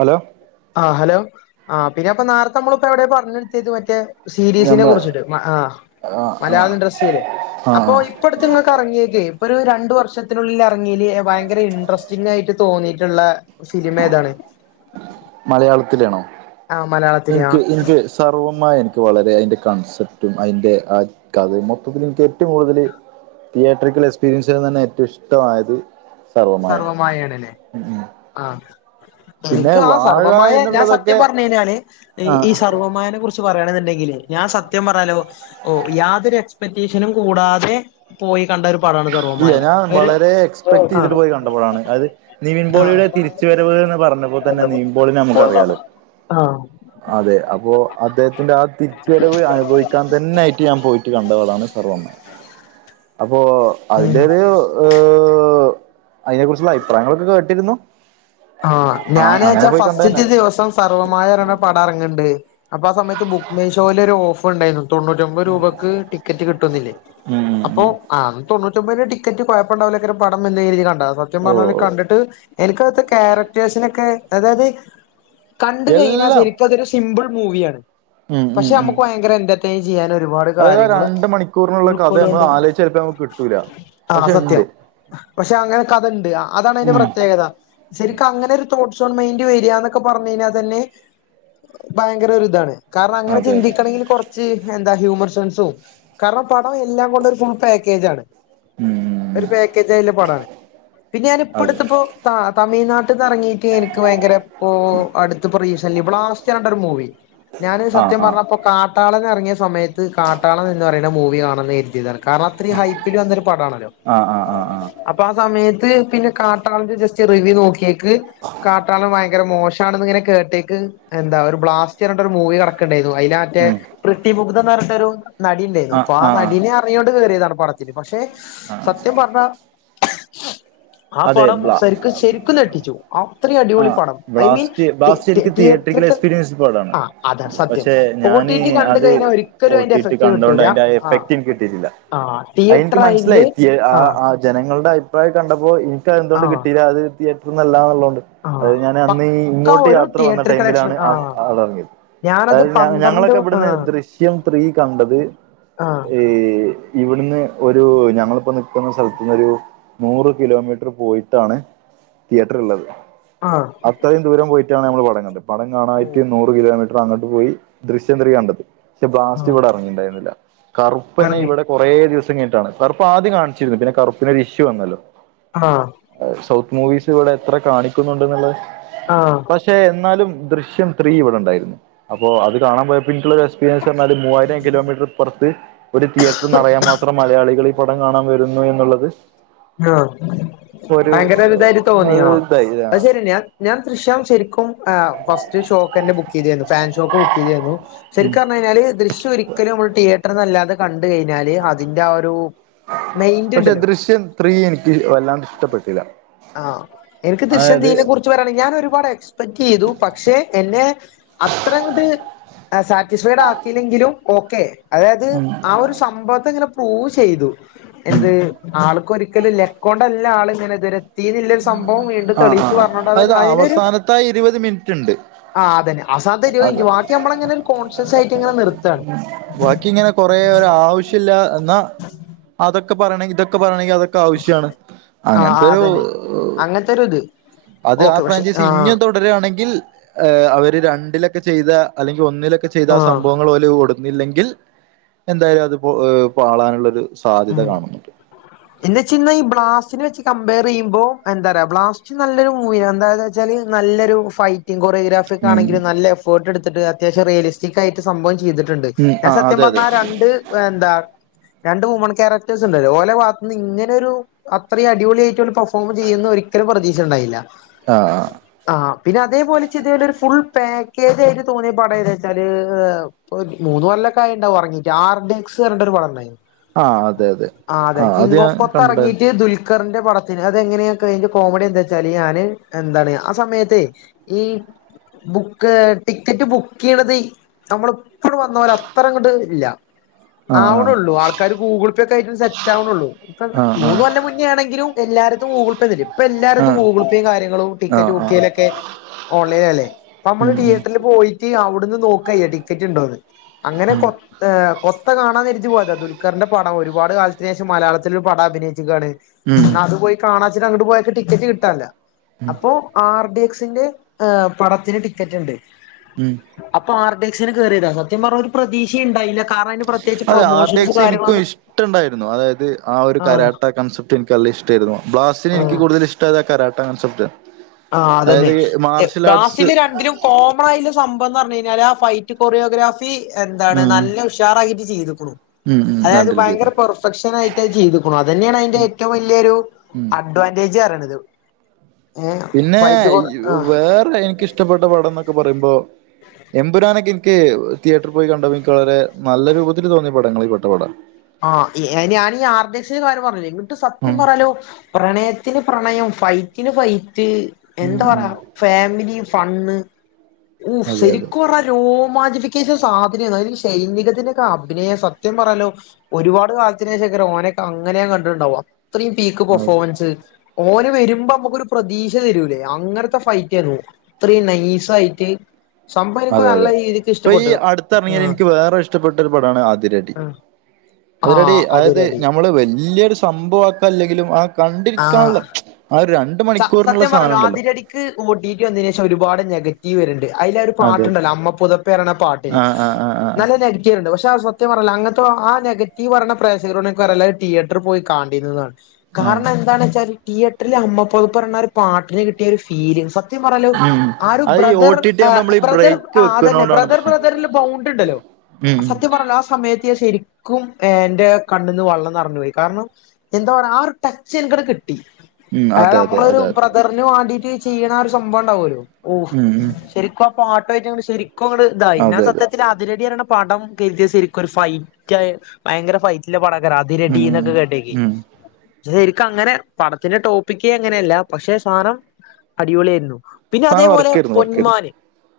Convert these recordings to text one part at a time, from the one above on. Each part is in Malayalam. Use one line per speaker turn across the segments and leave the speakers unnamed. ഹലോ
ആഹ് ഹലോ ആ പിന്നെപ്പൊ നേരത്തെ നമ്മളിപ്പോഎവിടെയ പറഞ്ഞർ ത്തേത് മറ്റേ.. സീരീസിനെ
ഞമ്മളെ
കുറിച്ചിട്ട് മ ആഹ്
ആഹ്
മലയാള
ആഹ്
ഇൻഡസ്ട്രിയില്
ആഹ്
അപ്പൊ
ആഹ്
ഇപ്പടുത്തെങ്ങൾക്ക് ഇറങ്ങിയക്കെ ഇപ്പൊ ഒരു രണ്ടു വർഷത്തിനുള്ളിൽ ഇറങ്ങീല് ഭയങ്കര ഇൻഡ്രസ്റ്റിംങ്ങായിട്ട് തോന്നിയിട്ടുള്ള.. ഫിലിമേതാണ്.
മലയാളത്തിലേണോ
ആ മലയാളത്തില് ആ
എനിക്ക് ഇൻക്ക് സർവമായ എനിക്ക് വളരെ അയ്ൻ്റെ കൺസെപ്റ്റും അയ്ന്റെ ആ കത മൊത്തത്തിൽ എനിക്ക് ഏറ്റവും കൂടുതല്.. തിയേറ്റ്രിക്കൽ എക്സ്പീരിയൻസി തന്നെ ഏറ്റവും ഇഷ്ടമായത് സർവമായ.
ആഹ് എനിക്ക് ആ സർവമായഞാൻ സത്യം
എന്നുള്ളതൊക്കെ
പറഞ്ഞഴിഞാല്
ആഹ്
ഈ സർവ്വമായനെ കുറിച്ച്.. ച്ചു പറയാണെണ്ടെങ്കിൽ ഞാൻ സത്യം പറാലോ യാതൊരുഎക്സ് പെറ്റീഷനും കൂടാതെ പോയി കണ്ടരു
ഇല്ല ഞാൻ വളരെ
ആ
എക്സ്പെക്റ്റെയ്തിട്ട് പോയി കണ്ട പടാണ് അത്
ആ
നിവിൻപോളിയുടെ തിരിച്ചുവര വ്ന്ന് പറഞ്ഞപ്പോ തന്നെ നിവിൻ പോളിനെ നമ്മക്കറിയാലോ.
ആ
അതെ അപ്പോ അദ്ദേഹത്തിന്റെ ആ തിരിച്ചുവരവ് അനുഭവിക്കാൻ തന്നെയിട്ട് ഞാൻ പോയിട്ട് കണ്ടപടാണ് സർവ്വം.
[unintelligible] [inaudible]
അപ്പോ..
ഉം
അതിന്റെരു ഏർ അയ്നെ കുറിച്ചുള്ള അഭിപ്രായങ്ങളൊക്കെ കേട്ടിരുന്നു.
ആഹ്
ആ അങ്ങനെ
ഞാനച്ചാ
പോയി കണ്ടതന്നെ
ഫസ്റ്റ്റ്റ്ത്തേ ദിവസം സർവ്വമായറണ് പടറങ്ങണ്ട്.. അപ്പൊ ആ സമയത്ത്ബുക്ക് മൈ ഷോയിൽഒരു ഓഫണ്ടായിരുന്നു തൊണ്ണൂ റ്റൊമ്പഹ് രൂപക്ക് ടിക്കറ്റ് കിട്ടുന്നില്ലേ
ഉം ഉം
അപ്പോ
ഉം
ആ തൊണ്ണൂറ്റൊമ്പയ്ന്റെ ടിക്കറ്റ് കൊഴപ്പണ്ടാവില്ലെക്കരം പടം നല്ല രീതിൽ കാണ് സത്യം
ഓ
പറഞ്ഞല് കണ്ടിട്ട് എനിക്ക്ത്തേ സിനോക്കെ അതായത് കണ്ട് കഴിഞ്ഞാ
എല്ലാം
ശരിക്കതൊരു സിമ്പിൾ മൂവിയാണ്.
ഉം ഉം
പക്ഷെ
ഉം
അമ്മക്ക് ഭയങ്കര എന്റെ ചെയ്യൻ ഒരുപാട്
അതായത് ആ
കാര്യങ്ങൾ
രണ്ട് മണിക്കൂറിനുള്ള കഥ നമ്മൾ
ഉൾക്കൊണ്ടെള്ള
ആലോചിച്ച ചിലപ്പോ നമുക്ക് കിട്ടൂല
ആ
പക്ഷെ
സത്യം.
ഉണ്ട്
പക്ഷെ അങ്ങനെ കഥണ്ട് അതാണ് അയിന്റെ
ഉം
പ്രത്യേകത. ശരിക്കും അങ്ങനെ ഒരു തോട്ട്സോൺ മൈൻഡ് വര്യ ന്നൊക്കെ പറഞ്ഞഴിഞ്ഞാൽ തന്നെ.. ഭയങ്കര ഒരു ഇതാണ് കാരണം അങ്ങനെ
അതെ അതെ
ചിന്തിക്കണങ്കിൽ കൊറച് എന്താ ഹ്യൂമറ് സെൻസും കാരണം പടം എല്ലാം കൊണ്ടരു ഫുൾ പേ ക്കേജാണ്.
ഉം
ഒരു പാക്കേജ് ആയിള്ള പടാണ് പിന്നെ
അതെ
ഞാനിപ്പോടുത്തിപ്പോ.. തമിഴ്നാട്ടിന്നിറങ്ങിയിട്ട് എനിക്ക് ഭയങ്കര ഇപ്പോ അടുത്ത റീസില്ലുമ്ബ്ലാസ് ട്ടൊരു മൂവി ഞാന്
ആ
സത്യം
ആ
പറഞ്ഞപ്പോ കാട്ടാളൻ എറങ്ങിയ സമയത്ത് കാട്ടാളൻഎന്ന്പറയണ മൂവി കാണം എന്ന്‌ കരുതിയതാണ്. കാരണം അത്രയും ഹൈപ്പില് വന്നൊരു പടാണല്ലോ
ആ ആ ആ ആ
അപ്പൊ ആ സമയത്ത് പിന്നെ കാട്ടാളന്റെ ജസ്റ്റ്.. ചെറിവ്യൂ നോക്കിയക്ക് കാട്ടളം വായ് ങ്കര മോശമാണെന്ന് ഇങ്ങനെ കേട്ടെക്ക് എന്താ ഒരു ബ്ലാസ്റ്റ്റഞ്ഞിട്ട് ഒരു മൂവി കടക്കുണ്ടായിരുന്നു അതിതിന മറ്റേ..
ഉം
പ്രൃതിമുദ്ധ്ന്ന്റഞ്ഞഒരുനടി ണ്ടായിരുന്നു അപ്പൊ ആ നടിനെ അറിയോണ്ട് കേറിയതാണ് പഠ ഇനി പക്ഷെ സത്യം പർഞ്ഞ
അതെ ബ്ല
അത്രയും
ആ
അടിപൊളി പടം ഐ മീൻ
ബ്ലാസ്റ്റ് ബ്ലാസ്റ്റ് എനിക്ക് തിയേറ്റ്രിക്കൽ
തിയേറ്ററിക്കൽ
എക്സ്പീരിയൻസ് പടാണ്
ആ അതാ സത്യം
പക്ഷെ
ഒ ടി
ഞാന്
ടി കണ്ട്
അത്
കഴിഞ്ഞാൽ ഒരിക്കലും അതിന്റെ
ഓട്ടിട്ടി
എഫക്ട്
കണ്ടോണ്ട്
കിട്ടൂല
അയ്ന്റെ ആ എഫക്ട്നിക്ക്‌ കിട്ടീട്ടില്ല
ആ
അയ്ന്ക്ക്
തിയേറ്റർ
മനസ്സിലായി
അതിന്റെ
ഏഹ് ആഹ് ആഹ് ആ ജനങ്ങളുടെ അഭിപ്രായം കണ്ടപ്പോ എനിക്ക്തന്തുകൊണ്ട്
ആ
കിട്ടില്ല ത്തിയേറ്റർന്നല്ലാന്നുള്ള തോണ്ട്.
ആഹ്
അതായത് ഞാൻ അന്ന് ഈ
പക്കാ
ഇങ്ങോട്ട്
ഒരു
യാത്ര വന്ന
തിയേറ്റർ കളക്ഷൻ
ടൈമിലാണ്
ആഹ്
അളറങ്ങിയത്.
ഞാനത്
അതായത് ഞ
പന്ത്രണ്ട്
ഞങ്ങളൊക്കെ ഇവിടുന്ന്
ആഹ്
ദൃശ്യം ത്രീ കണ്ടത്
ആഹ്
ഈ ഇവിടുന്ന് ഒരു ഞങ്ങളിപ്പോ നിക്കുന്ന സ്ഥലത്തന്ന് ഒരു നൂറ്.. കിലോമീറ്റ്ർ പോയിട്ടാണ് തിയേറ്റർള്ളത്
ആഹ്.
അത്രയും ദൂരം പോയിറ്റാണ് നമ്മള് മടങ്ങത് പടം കാണായിട്ട്
ഓഹ്
നൂ ഒരു കിലോമീറ്റർ അങ്ങോട്ട് പോയി ദൃശ്യം ത്രീ കണ്ടത് പക്ഷെ ബ്ലാസ്റ്റ്
ആഹ്
ഇവിടെ ഇറങ്ങിട്ടണ്ടായിരുന്നില്ല. കറുപ്പ്നെ
പറഞ്ഞ്
ഇവിടെ കുറേ ദിവസം കഴിട്ടാണ് കറുപ്പ് ആദ്യം കാണിച്ചിരുന്നു പിന്നെ കറുപ്പിനൊരു ഇഷ്യൂ വന്നല്ലോ
ആഹ്.
അ സൗത്ത് മൂവീസ് ഇവടെ എത്ര കാണിക്കുന്നുണ്ട് എന്നുള്ളത്.
ആഹ്.
പക്ഷെ എന്നാലും ദൃശ്യം ത്രീ ഇവിടെ ണ്ടായിരുന്നു അപ്പോ അത് കാണാ പോയപ്പോ ഇൻകുള്ള പീരിയൻസ് പർഞ്ഞാല് മൂവായിരം കിലോമീറ്റർ ഇപർത് ഒരു തിയേറ്ററ് നറയാ മാത്രം മലയാളികള്. പടം കാണാൻ വരുന്നു എന്നുള്ളത്
ആഹ്
ഒരു
ഭയങ്കരൊരിതായിട്ട് തോന്നിയോ?
ഇതായി
അത് ശരിന്നെയാ ഞാൻ ദൃശ്യം ശരിക്കും ഫസ്റ്റ് ഷോക്കെന്നെ ബു ബുക്ക് ചെയ്തിനു ഫാൻ ഷോക്ക് ബുക്ക് ചെയ്തിരുന്നു
ഉം
ശരിക്ക് പറഞ്ഞ് കിഞ്ഞാല് ദൃശ്യം ഒരിക്കലും നമ്മള് തിയേറ്റ ത്ര നല്ലാ അത് കണ്ട് കയ്ഞ്ഞാല് അതിന്റെ ആ ഒരു മെയ്ന്റ്
പക്ഷെ
ണ്ടല്ലോ?
ദൃശ്യം ത്രീ ഇനിക്ക് വല്ലാണ്ട് ഇഷ്ടപ്പെട്ടില്ല.
ആഹ് എനിക്ക് ദൃശ്യം
അതായത്
ത്രീനെ കുറിച്ച് ത് പറ്യാണെ ഞാൻ ഒരുപാട് എക്സ്പെക്ട് ചെയ്തു പക്ഷെ എന്നെ അത്രങ്ങട്ട്- സാറ്റിസ്ഫൈഡ് ആക്കിയില്ലെങ്കിലും ഓക്കെ അതായത്
ഉം
ആ ഒരു സംഭവത്തെ ഇങ്ങനെ പ്രൂവ് ചെയ്തു എന്ത്? ആൾക്ക് ഒരിക്കലും ലെക്കൊണ്ടല്ല ആള് ഇങ്ങനെതുവരെ. തിനുള്ളരു സംഭവം വീണ്ടും
ആഹ്
തെളിയിച്ചു
ആഹ്
പറഞ്ഞോണ്ട് അവ
അതായത്
അതിനൊരു
അവസാനത്തെ ആ ഇരുപത് മിനിറ്റ് ഉണ്ട്
ആഹ് അതന്നെ അവസാനത്തെ ഇരുപ
അതെ
മിൻറ്റ് ബാക്കി നമ്മളങ്ങനെ ഒരു കോൺഷ്യസ് ആയിട്ട് ങ്ങനെ നിർത്താണ്.
ബാക്കി ഇങ്ങനെ കൊറേ ഒരാവശ്യല്ലാ എന്നാ അതൊക്കെ പറയണം ഇതൊക്കെ പറയണമെങ്കി അതൊക്കെ ക്കാവശ്യാണ്
ആഹ്
അങ്ങൻത്ത്
ആഹ്
ഒ-
അതന്നെ
ഓഹ്
അങ്ങനത്തൊരു ഇത്
അത് ആ
ഓക്കെ പക്ഷെ
ഫ്രാഞ്ചൈസി
ആഹ്
ഇഞ്ഞ് രാണെങ്കിൽ ഏഹ് അവര് രണ്ടിലൊക്കെ ചെയ്ത അല്ലെങ്കി ഒന്നിലൊക്കെ ചെയ്ത ആ
ആഹ്
സംഭവങ്ങൾ ഓല് കൊട് ല്ലെങ്കിൽ എന്തായാലും അത് പോ ഏഹ് പാളാനുള്ളരു സാധ്യത കാണുന്നുണ്ട്.
പിന്നെച്ന്ന ഈ ബ്ലാസ്റ്റിന വെച്ച് കമ്പയ റെയ്യുമ്പോ എന്താറ്യ ബ്ലാസ്റ്റ് നല്ലൊരു മൂവി എന്ത ഇത്. ച്ചാൽ നല്ലൊരു ഫൈറ്റിംഗ്
ഉം
കൊറിയോഗ്രാഫിസാണെങ്കില് നല്ല എഫോർട്ട് ഇട്ത്ത്ട്ട് അത്യാവശ്യം റേല് റ്റിക്കായിട്ട് സംഭവം ചെയ്തിട്ടുണ്ട്
ഉം
ഞാൻ
ആഹ്
സത്യം
അതെ അതെ
പറഞ്ഞാ രണ്ട് എന്താ രണ്ട് വുമൺ കാരക്ടേഴ്‌സ് ഉണ്ടല്ലോ ഓലെ ഭാഗത്തന്ന് ഇങ്ങനെ ഒരു അത്രീ അടിപൊളിയായിട്ട് ഓല് പെർഫോം ചെയ്യുംന്ന് ഒരിക്കലും പ്രതീക്ഷ ണ്ടായില്ല.
ആഹ്.
ആഹ് പിന്നെ അതേപലെ ചിതേല് ഒരു ഫുൾ പാക്കേജ് ആയിട്ട് തോന്നിയ പടം ഏതാ വെച്ചാല് പൊ മൂന്ന് കൊല്ലൊക്കെ ആയിണ്ടാവും എർങ്ങിട്ട് ആർഡിങ്ങ്സ് ർഞ്ഞിട്ടൊരു പടംണ്ടായി
ആഹ് അതെ അതെ.
ആഹ് അതെ
അത്
കിങ്
ഞാൻ
ഓഫ് കൊത്ത്
കണ്ടിണ്ടായിരുന്നു
ഇറങ്ങിട്ട് ദുൽ കർന്റെ പടത്തിന് അതെങ്ങനെയൊക്കെ അയ്ന്റെ കോമഡി എന്താച്ചാല് ഞാന് എന്താണ് ആ സമയത്തെ. ഈ ബുക്ക് ടിക്കറ്റ് ബുക്ക് ചെയ്യണത് നമ്മള് പ്പണ് വന്നോര് അത്രങ്ങട്ട് ഇല്ല
ആഹ്
ആവണള്ളൂ ആൾക്കാര് ഗൂഗിൾ. ക്കായിട്ട് സെറ്റ് ആവ്ണള്ളൂ ഇപ്പ
ആഹ്
മൂന്ന്
ആഹ്
കൊല്ലം മുന്നേ ആണെങ്കിലും എല്ലാര്തും ഗൂഗ്ൾ പേ തരും. ഇപ്പൊ എല്ലാടത്തും
ആഹ്
ഗൂഗിൾ പേയും കാര്യങ്ങളുംടിക്കറ്റ്
ആഹ് ആഹ് ആഹ്
ബുക്കെയിലൊക്കെ ഓൺലൈൻ അല്ലേ അപ്പൊ നമ്മള്
ഉം ഉം
തിയേറ്ററിൽ പോയി ഈ അവ്ടുന്ന് നോക്കയ്യ ടിക്കറ്റ് ണ്ടോന്ന് അങ്ങനെ
ഉം
കൊ ഏഹ് കൊ- ത്ത കാണാന്നെര്തിട്ട് പോയതാ ദുൽഖർന്റെ പടം ഒരുപാട് കാലത്തിന് ശേഷം മലയാളത്തിലരു പടം അഭിനയിച്ചുകാണ്.
മ്ഹ്
അ പോയി കാണാച്ചിട്ട് അങ്ങട്ട് പോയക്ക് ടിക്കറ്റ് കിട്ടാല്ല
ഉം
അപ്പൊ ആർ ഡി എക്സിന്റെ ആ പടത്തിന് ടിക്കറ്റ്ണ്ട്.
ഉം.
അപ്പൊ ആർ ടി സിന് കേറിയതാ സത്യം പറഞ്ഞ ഒരു പ്രതീക്ഷയുംഇണ്ടായില്ല കാരണം അയിന് പ്രത്യേകിച്ച് പ്രൊമോഷൻസും കാര്യങ്ങളും അങ്ങ്
ട്ടണ്ടായിരുന്നു അതായത് ആ ഒരു കരാട്ട കൺസെപ്റ്റ് എനിക്ക് നല്ല ഇഷ്ടാരുന്നു ബ്ലാസ്റ്റിനെ എനിക്ക്
ആഹ്
കൂടുതൽ ഇഷ് ടതാ കാരാട്ടാ കൺസെപ്റ്റ്
ആഹ് അതെന്നെ ബാസില് രണ്ടിലും കോ മ്മളായില് സംഭവംന്ന് പറഞ്ഞ് കഴിഞ്ഞാല് ആ ഫൈറ്റ് കൊറിയോഗ്രാഫി തീ എന്താണ്
ഉം
നല്ല ഉഷാറായിട്ട് ചെയ്ത്ക്ക്ണു
ഉം ഉം
അതായത്
രണ്ടിലും
ഭയങ്കര
ചെയ്തു
പെർഫെക്ഷൻ ആയിട്ട് അത് ചെയ്ത്ക്ക്ണു അതെന്നെയാണ് അയിന്റെ ഏറ്റവും വല്യൊരു
ഉം
അഡ്വാൻറ്റേജ് അറിയണത് ഏഹ്
പിന്നെ
ഫൈറ്റ് കൊ ആഹ്
വേറെ എനിക്കിഷ്ടപ്പെട്ട പടം എന്നൊക്കെ പറയുമ്പോ എംമ്പുരാനൊക്കെ ഇൻക്ക് തിയേറ്ററിൽ പോയി കണ്ടതിൽ ഇൻക്ക് വളരെ നല്ല രൂപത്തിൽ തോന്നിയ പടങ്ങളിൽ പെട്ട പടാണ്
ആ ഞാനീ ഈ ആർ ടി സി കാര്യം പറഞ്ഞ്ല്ലേ ഇങ്ങട്ട് സത്യം
ഉം
പറയാലോ പ്രണയത്തിന് പ്രണയം ഫൈറ്റിന് ഫൈറ്റ്
ഉം
എന്താ
ഉം
പറയ ഫാമിലി ഫൺ ണ്ണ് ഓ
അതെ അതെ
ശെരിക്ക് പറഞ്ഞാല് രോമാഞ്ചിഫിക്കേഷൻ സാധനേന്നു അയില് ഷൈനിംഗത്തിന്റെ ഒക്കെ അഭിനയം സത്യം പറയാലോ ഒരുപാട് കാലത്തിന് ശേഷക്കെ ഓനെക്കെ അങ്ങനെ കണ്ടിട്ടുണ്ടാവുവ അത്രയും പീക്ക്
അതെ
പെർഫോമൻസ് ഓന് വരുമ്പോ നമുക്കൊരു പ്രതീക്ഷ തരൂലേ അങ്ങനത്തെ ഫൈറ്റേന്നു അത്രയും നൈസായി തീ
അതെ അതെ ഇപ്പൊ ഈ അട്ത്തെറങ്ങിയതിൽ
ആഹ്
എനിക്ക് വേറെ ഇഷ്ടപ്പെട്ടൊരു പടാണ് അതിരടി
ആഹ്
അതിരടി
ആഹ്
അതായത്
അതിരടി
ഞ നമ്മള് വല്യൊരു സംഭവാക്കാൻ ഇല്ലെങ്കിലും ആ
ആഹ്
കണ്ടിരിക്കാൻള്ളെ ആ ര മണിക്കൂറിനൊള്ള സാനം ഉണ്ടല്ലോ
ക്ക് ഒ ടി ടി വന്നതിന് ശേഷം ഒരുപാട് നെഗ ഇവരിണ്ട് അയിലാ ഒര്
അതെ
പാട്ട്ണ്ടല്ലോ അമ്മ പുതപ്പേ പറിണ പാട്ട്
ആ ആ ആ ആ
നല്ല നെ ക്കേരുണ്ട് പക്ഷെ ആ സത്യം പറയല്ലോ അങ്ങനത്തെ ആ നെഗറ്റീവ് പറയ്ണ പ്രേക്ഷകരോട് എനിക്ക് പറയാള്ളെ തിയേറ്ററിൽ പോയി കാൺണ്ടിരുന്നതാണ്
ആ
കാരണം എന്താണ് വെച്ചാല് തിയേറ്ററിൽ അമ്മ പൊതപ്പ് പറിണ ഒരു പാട്ടിന് കിട്ടിയ ഒരു ഫീല് സത്യം പറഞ്ഞാല്
ഉം
ആ ഒരു
അത് ഈ ഒ
ബ്രദർ
ടി ടി ആകുമ്പോ നമ്മൾ ഈ
ബ്രദർ
ബ്രേക്ക്
ആ അതെന്നെ
വെക്കുന്നോണ്ടാണ്
ബ്രദർ
പ്രശ്നം
ബ്രദറിൽ ബൗണ്ട് ഇണ്ടല്ലോ
ഉം ഉം
സത്യം പറയല്ലോ ആ സമയത്ത് ഞാൻ ശരി ക്കും എന്റെ കണ്ണ്ന്ന് വെള്ളം ന്നെറഞ്ഞുപോയി കാരണം എന്താ പറഞ്ഞെ ആ ഒരു ടച്ച് എനിക്കിടെ കിട്ടി
ഉം അതെ
അതായത്
അതെ
നമ്മള് ഒരു
അതെ അതെ
ബ്രദറിന് വാണ്ടീട്ട് ചെയ്യ്ണ ആ ഒരു സംഭവം ഇണ്ടാവൊല്ലോ ഓ
ഉം ഉം
ശരിക്കും ആ പാട്ടായിറ്റങ്ങട്ട് ശരിക്കും അങ്ങട് ഇതായി ഞാൻ
അതെ അതെ
സത്യത്തിൽ അതിരടി പറയിണ പടം കേറ്റിയ സരിക്കും ഒരു ഫൈറ്റായി ഭയങ്കര ഫൈ ല്ല പടേക്കാരം അതിരടി
ഉം
എന്നൊക്കെ കേട്ടെക്കി
ഉം
ശെരിക്ക് അങ്ങെനെ പടത്തിന്റെ ടോ പ്പിക്കെ അങ്ങനെയല്ല പക്ഷെ സാനം അടിപൊളിയായിരുന്നു പിന്നെ
സാധനം
അതേപോലെ
വർക്കായിരുന്നു വർക്കായിരുന്നു
പൊന്മാന്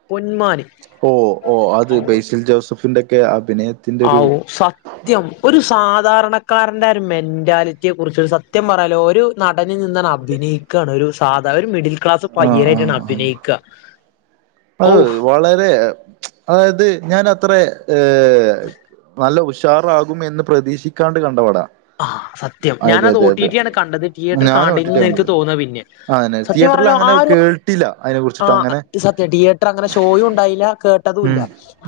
പൊന്മാന്
ഓ ഓഹ് അത് ബേസിൽ ജോസഫിന്റൊക്കെ അഭിനയത്തിന്റെ ഒരു
ഫ ത്യം ഒരു സാധാരണക്കാരന്റെ ഒരു മെന്റാലിറ്റിയെക്കുറിച്ച് ഒരു സത്യം പറയാല്ലോ ഒരു നടൻ നിനിന്നാണ് അഭിനയി ക്കാണല്ലോ ഒരു സാധാ ഒരു മിഡിൽ ക്ലാസ്
ആഹ്
പയ്യനായിട്ട്
ആഹ് ആഹ്
അഭിനയിക്ക്അ
അത് വളരെ അതായത് ഞാൻ അത്രെ ഏ നല്ല കുശ് സ്റ്റാറാകുമെന്ന് പ്രതീക്ഷിക്കാണ്ട് കണ്ടപട
ആഹ് സത്യം ഞാനത് ഒ ടി ടി ആണ് കണ്ടത് തിയേറ്റർ
ഞാനും ഒ ടി
കാണേന്നു
ടി യാ
എനിക്ക്
കണ്ടത്
തോന്നാ പിന്നെ
അങ്ങനെ
സത്യം
തിയേറ്ററിൽ
പറഞ്ഞാ ആ
അങ്ങനെ
ഒരു
കേട്ടില്ല അതിനെ
ആ
കുറിച്ചിട്ട് അങ്ങനെ
സത്യ തീയേ ങ്ങനെ ഷോയും ഉണ്ടായില്ല കേട്ടതുംല്ല
ഉം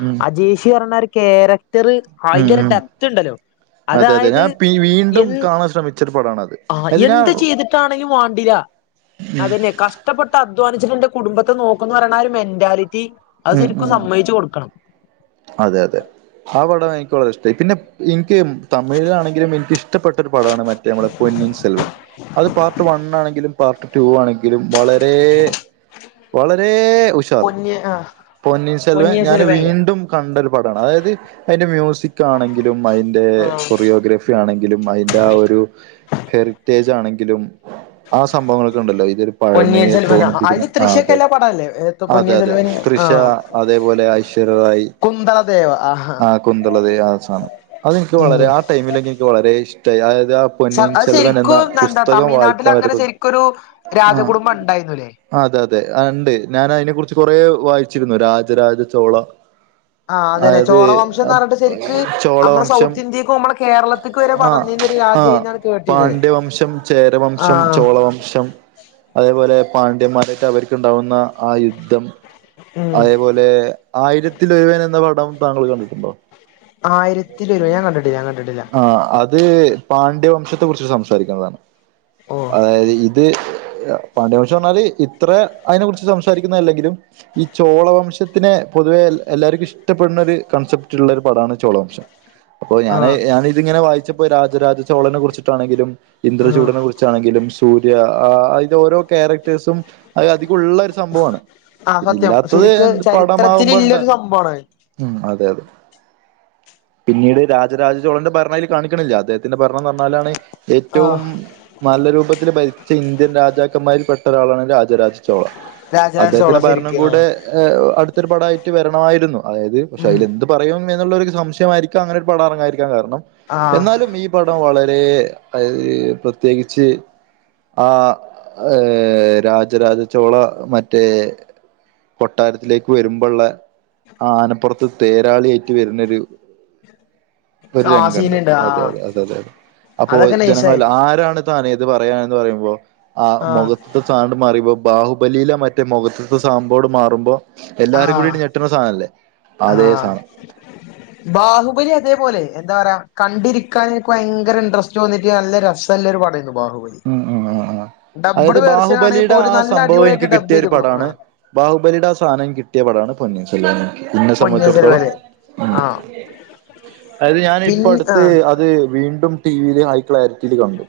ഉം
അജേഷി പറഞ്ഞ ഒരു ക്യാരക്ടറ് ആ
ഉം
അയിന്റെ ഒരു
ഉം
ഡെപ്ത്ത് ഇണ്ടല്ലോ
അതെ അതെ
അതായത്
ഞാൻ പി വീണ്ടും
എൻ
കാണാൻ ശ്രമിച്ചൊരു പടാണത്
ആഹ്‌
അത് ഞാൻ
എന്ത് ചെയ്തിട്ടാണെക്കിലും വാണ്ടില അതെന്നെ കഷ് ഷ്ടപ്പെട്ട് അധ്വാനിച്ചിട്ട് എന്റെ കുടുംബത്തെ നോക്കുംന്ന് പറയ്ണ ആ ഒരു മെന്റാലിറ്റി അത്
ഉം
ശരിക്കും
ഉം
സമ്മയിച്ചു കൊടുക്കണം
അതെ അതെ ആ പടം എനിക്ക് വളരെ ഇഷ്ടായി പിന്നെ ഇൻക്ക് മ് തമിഴിലാണെങ്കിലും എനിക്ക്ഷ്ടപ്പെട്ട ഒരു പടാണ് മറ്റേ നമ്മളെ പൊന്നീൻ സെൽവൻ അത് പാർട്ട് വണ്ണാണെങ്കിലും പാർട്ട് ട്ടു ആണെങ്കിലും വളരെ വളരെ ഉഷാർ
പൊന്നി ആഹ്
പൊന്നിൻ ഷെൽവൻ
പൊന്നിയിൻ
ഞാന്
സെൽവല്ലേ
വീണ്ടും കണ്ടൽപടാണ് അതായത് അയ്ന്റെ മ്യൂസിക്കാണെങ്കിലും അയ്ന്റെ
ആഹ്
കൊറിയോഗ്രഫി ആണെങ്കിലും അതിന്റെ ആ ഒരു ഹെറിറ്റേജ് ആണെങ്കിലും ആ സംഭവങ്ങൾക്കെണ്ടല്ലോ ഇതില്
പൊന്നിയൻ
പഴമയെ
സെൽവന
തോന്നിപ്പിക്കുന്ന
അതില്
ആ അതെ
തൃശ്യൊക്കെല്ല പടല്ലേ
അതെ
പൊന്നിയൻ
അതെ
സെൽവന്
തൃശ
ആഹ്
അതേപോലെ ഐശ്വര്യറായി
കുന്തളദേവ ആഹാ
ആ കുന്തളത് ആസാം അതെനിക്ക് വളരെ
ഉം
ആ ടൈമില് ട്ട് വളരെ ഇഷ്ടായി അയായത് ആഹ് പൊന്നീൻ
അത്
സെൽവൻ എന്ന
ശരിക്കും എന്താ
പുസ്തകം
തമിഴ്നാട്ടിൽ
വായിക്കാൻ
അങ്ങനെ
വരകുന്ന്
ശരിക്കൊരു
ആഹ്
രാജകുടുംബം ഉണ്ടായിരുന്നുല്ലേ
അതെ അതെ ആ ഇണ്ട് ഞാൻ അയിനെ കുറിച്ച് കൊറേ വായിച്ചിരുന്നു രാജരാജ ചോള
ആഹ് അതന്നെ
അത്
ചോളവംശം എന്ന് പറഞ്ഞിട്ട് ശരിക്ക് നമ്മടെ
ചോളവംശം
സൗത്ത് ഇന്ത്യക്കും നമ്മളെ കേരളത്തിക്ക് വരെ
ആഹ്
പടർന്നിരുന്ന ഒരു
ആഹ്
രാജ്യായിന്നാണ് കേട്ടിരുന്നത്
പാണ്ഡ്യവംശം ചേരവംശം
ആഹ്
ചോളവംശം അതേപോലെ പാണ്ഡ്യന്മാരായിട്ട് അവർക്ക്ണ്ടാവുന്ന ആ യുദ്ധം
ഉം
അതേപോലെ ല്ലെ ആയിരത്തിലൊരുവൻ എന്ന പടം താങ്കൾ കണ്ടിട്ടുണ്ടോ
ആയിരത്തിലൊരുവൻ ഞാൻ കണ്ടിട്ടില്ല ഞാൻ കണ്ടിട്ടില്ല
ആഹ് അത് ത് പാണ്ഡ്യവംശത്തെ കുറിച്ച് സംസാരിക്ക്ണതാണ്
ഓ
അതായത് ഇത് [unintelligible] ഇത്ര അയിനെ കുറിച്ച് സംസാരിക്കുന്ന അല്ലെങ്കിലും ഈ ചോളവംശത്തിനെ പൊതുവേ എല്ലാർക്കും ഇഷ്‌ ട്ടപ്പെടുന്നര് കൺസെപ്റ്റുള്ളര് പടാണ് ചോളവംശം. പ്പപ്പോ
ആഹ്
ഞാനഅ് ഞാനി ഇതിങ്ങനെ വായി രാജരാജ ചോളനെ കുറിച്ചിട്ടാണെങ്കിലും
ആഹ്
ഇന്ദ്രചൂടനെ കുറി കുറിചാണെങ്കിലും സൂര്യ അയിന്റെ ഓരോ ക്യാരക്ടേഴ്സും അഅ് അധികുള്ളരു സംബൊവാണ്
ആഹ്
പിന്നെ ഇല്ലാത്തത് എന്ത് പടമാവുമ്പോണ്ടാ
അംബാണഅ്
ഉം അതെ അതെ പിന്നീട് രാജരാജചോളന്റെ ഭരണം അയില് കാണിക്ക്ണില്ല അദ്ദേഹത്തിന്റെ ഭരണം ന്ന് പറഞ്ഞാലാണ്
ആഹ്
ഏറ്റവും നല്ലരൂപത്തിൽ ഭരിച്ച ഇന്ത്യൻ രാജാക്കന്മാരിൽ പെട്ട ഒരാളാണ് രാജരാജ് ചോള
രാജരാജ ചോള
അദ്ദേഹത്തിന്റെ ഭരണം
ശരിക്ക്
കൂടെ
ആഹ്
എഅട്ത്തരു പാടായിട്ട് വരണമായിരുന്നു അയായത് പക്ഷെ
ഉം
അതിലെന്തും പറയും എന്നുള്ളോര്ക്ക് സംശയമായിരിക്കാം അങ്ങനെരു പടം അറങ്ങായിരിക്കാൻ കാരണം
ആഹ്
എന്നാലും ഇ പടം വളരെ പ്രത്യേകിച്ച് ആ ഏ രാജരാജചോള മറ്റേ കൊട്ടാരത്തിലേക്ക് വരുമ്പള്ളെ ആഹ് ആനപ്പൊറത്ത് തേരാളി ഏറ്റു വര്ന്നരു ഒരു
ആ
രംഗണ്ട്
സീനുണ്ട് ആ
അതെ അതെ അതെതെ അപ്പോ
അതൊക്കെ നൈസായി
ജനങ്ങളിൽ ആരാണത് ഇത് പറയാനന്ന് പറയുമ്പോ ആ മുഖ സാണ്ട് [unintelligible] ബാഹുബലിയിലെ മറ്റേ മുഖത്തെ സാമ്പോട് മാറുമ്പോ എല്ലാരും കൂടി ഞെട്ട [unintelligible]
ആഹ് ബാഹുബലി അതേപോലെ എന്താ പറയാ കണ്ടിരിക്കാൻ എനിക്ക് ഭയങ്കര ഇൻട്രസ്റ്റ് തോന്നിട്ട് നല്ല രസ നല്ലൊരു പടം ആയിരുന്നു ബഹുബലി
ഉം ഉം ഉം ഉം അതായത്
ഡബ്ബ്ഡ് വേർഷനാണെ
ബാഹുബലിയുടെ
പോലും നല്ല അടിപൊളി ആയിട്ട് ഡബ് ചെയ്ത്ക്ക്ണ് ആ
ബാഹുബലിടെ ആ സാധനം കിട്ടിയ പടാണ്
പൊന്നിയിൻ സെൽവൻ
[unintelligible]
ആ
[unintelligible] അത് ഞാന്
പിൻ ആ
ഇപ്പടുത്ത് അത് വീണ്ടും ടീവില് ഹൈ ക്ലാരിറ്റീല് കണ്ടു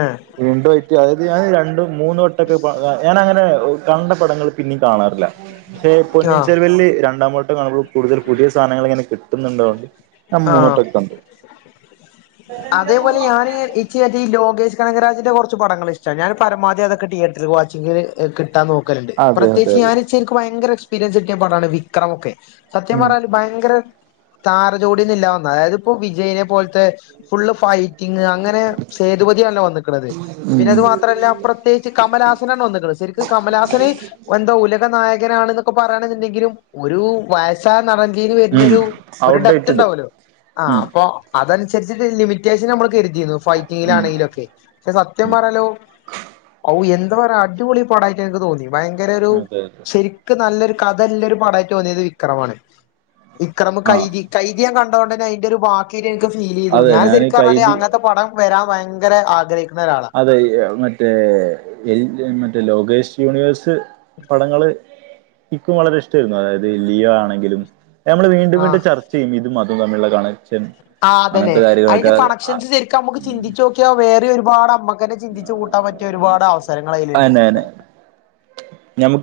ആഹ്
വീണ്ടുപറ്റി അതായത് ഞാന് രണ്ടും മൂന്ന് വട്ടൊക്കെ ഞാനങ്ങനെ കണ്ട പടങ്ങൾ പിന്നീം കാണാറില്ല പക്ഷേ
ആ
പൊന്നിൻ ചെർവലില് രണ്ടാംമട്ടം കാണുമോൾ കൂടുതൽ പുതിയ സാധനങ്ങൾ ഇങ്ങനെ കിട്ടും
ആ ആ അത്
[unintelligible]
പോലെ ഞാന് ഈ ലോകേഷ് കനകരാജന്റെ കുറച്ച് പടങ്ങൾ ഇഷ്ടാ, ഞാൻ പരമാവധി അതക്കെ തിയേറ്ററിൽ വാച്ചിങ്ങിൽ കിട്ടാൻ നോക്കും ഉണ്ട്
അതെ അതെ
പ്രത്യേകച്ച്
അതെ
ഞാനിച്ചിരികെ എനിക്ക് ഭയങ്കര എക്സ്പീരിയൻസ് കിട്ടിയ പടമാണ് വിക്രം ഒക്കെ സത്യം
ഉം
പറ ഭയങ്കര താര ജോഡി ഒന്നില്ലാതെ വന്ന അതായത് ഇപ്പോ വിജയിനെ പോലത്തെ ഫുള്ള് ഫൈറ്റ് ഫൈറ്റിങ്ങ് അങ്ങനെ സേതുപതിയല്ലേ വന്നിക്കണത്
ഉം
പിന്നെ അത് മാത്രല്ല പ്രത്യേകിച്ച് കമലാസനാണ് വന്നേക്കുന്നത് ശരിക്കും കമലാസനെ എന്താ ഉലക നായകനാണ് എന്ന് പറയണണ്ടെങ്കിലും ഒരു വയസായ നടൻ കയറി
ഉം
വരുന്നൊരു ഡെപ്ത്
ഔട്ട്ഡേറ്റഡ്
ഉണ്ടാവ ആ
ഉം
അപ്പൊ അതനുസരിച്ചട്ട് ലിമിറ്റേഷൻ നമ്മൾ കരുതിയിരുന്നു
ഉം
ഫൈറ്റിങ്ങിലാണെങ്കിലൊക്കെ പക്ഷെ സത്യം പറാലോ ഓ എന്താ പറയാ അടിപൊളി പടായിട്ട് എനിക്ക് തോന്നി. ഭയങ്കര ഒരു
അതെ അതെ
ശരിക്കു നല്ലൊരു കഥയയുളെളാരു പാടമായിട്ട് തോന്നിയത് വിക്രമാണ്. വിക്രമ്
ആ
കൈതി, കൈതി ഞാൻ കണ്ടതുകൊണ്ട് തന്നെ അതിന്റെ ഒരു ബാക്കീ എനിക്ക് ഫീൽ ചെയ്തു
അതെ
ഞൻ
ഞാൻ
ശരിക്കും പറഞ്ഞാല്
കൈതി
അക്കനത്തെ പടം, വരാൻ ഭയങ്കര ആഗ്രഹിക്കുന്ന ഒരാളാ
അതെ മറ്റേ എൽ [unintelligible] മറ്റേ ലോകസ്റ്റ് യൂണിവേഴ്സ് പടങ്ങള് എനിക്കും വളരെ ഇഷ്ടമായിരുന്നു അതായത് ലിയോ ആണെങ്കിലും നമ്മൾ വീണ്ടും വീണ്ടും ചർച്ച ചെയ്യും ഇതും അതും തമ്മിലുള്ള കണ
ആ അതന്നെ അതിന്റെ കണക്ഷൻസ് ശരിക്കും നമുക്ക് ചിന്തിച്ചു നോക്കി വേറെ ഒരുപാട് നമ്മക്കനെ ചിന്തിച്ച് കൂട്ടാൻ പറ്റിയ ഒരുപാട് അവസരങ്ങൾ അയില്ണ്ട്.
ഞമുക്ക്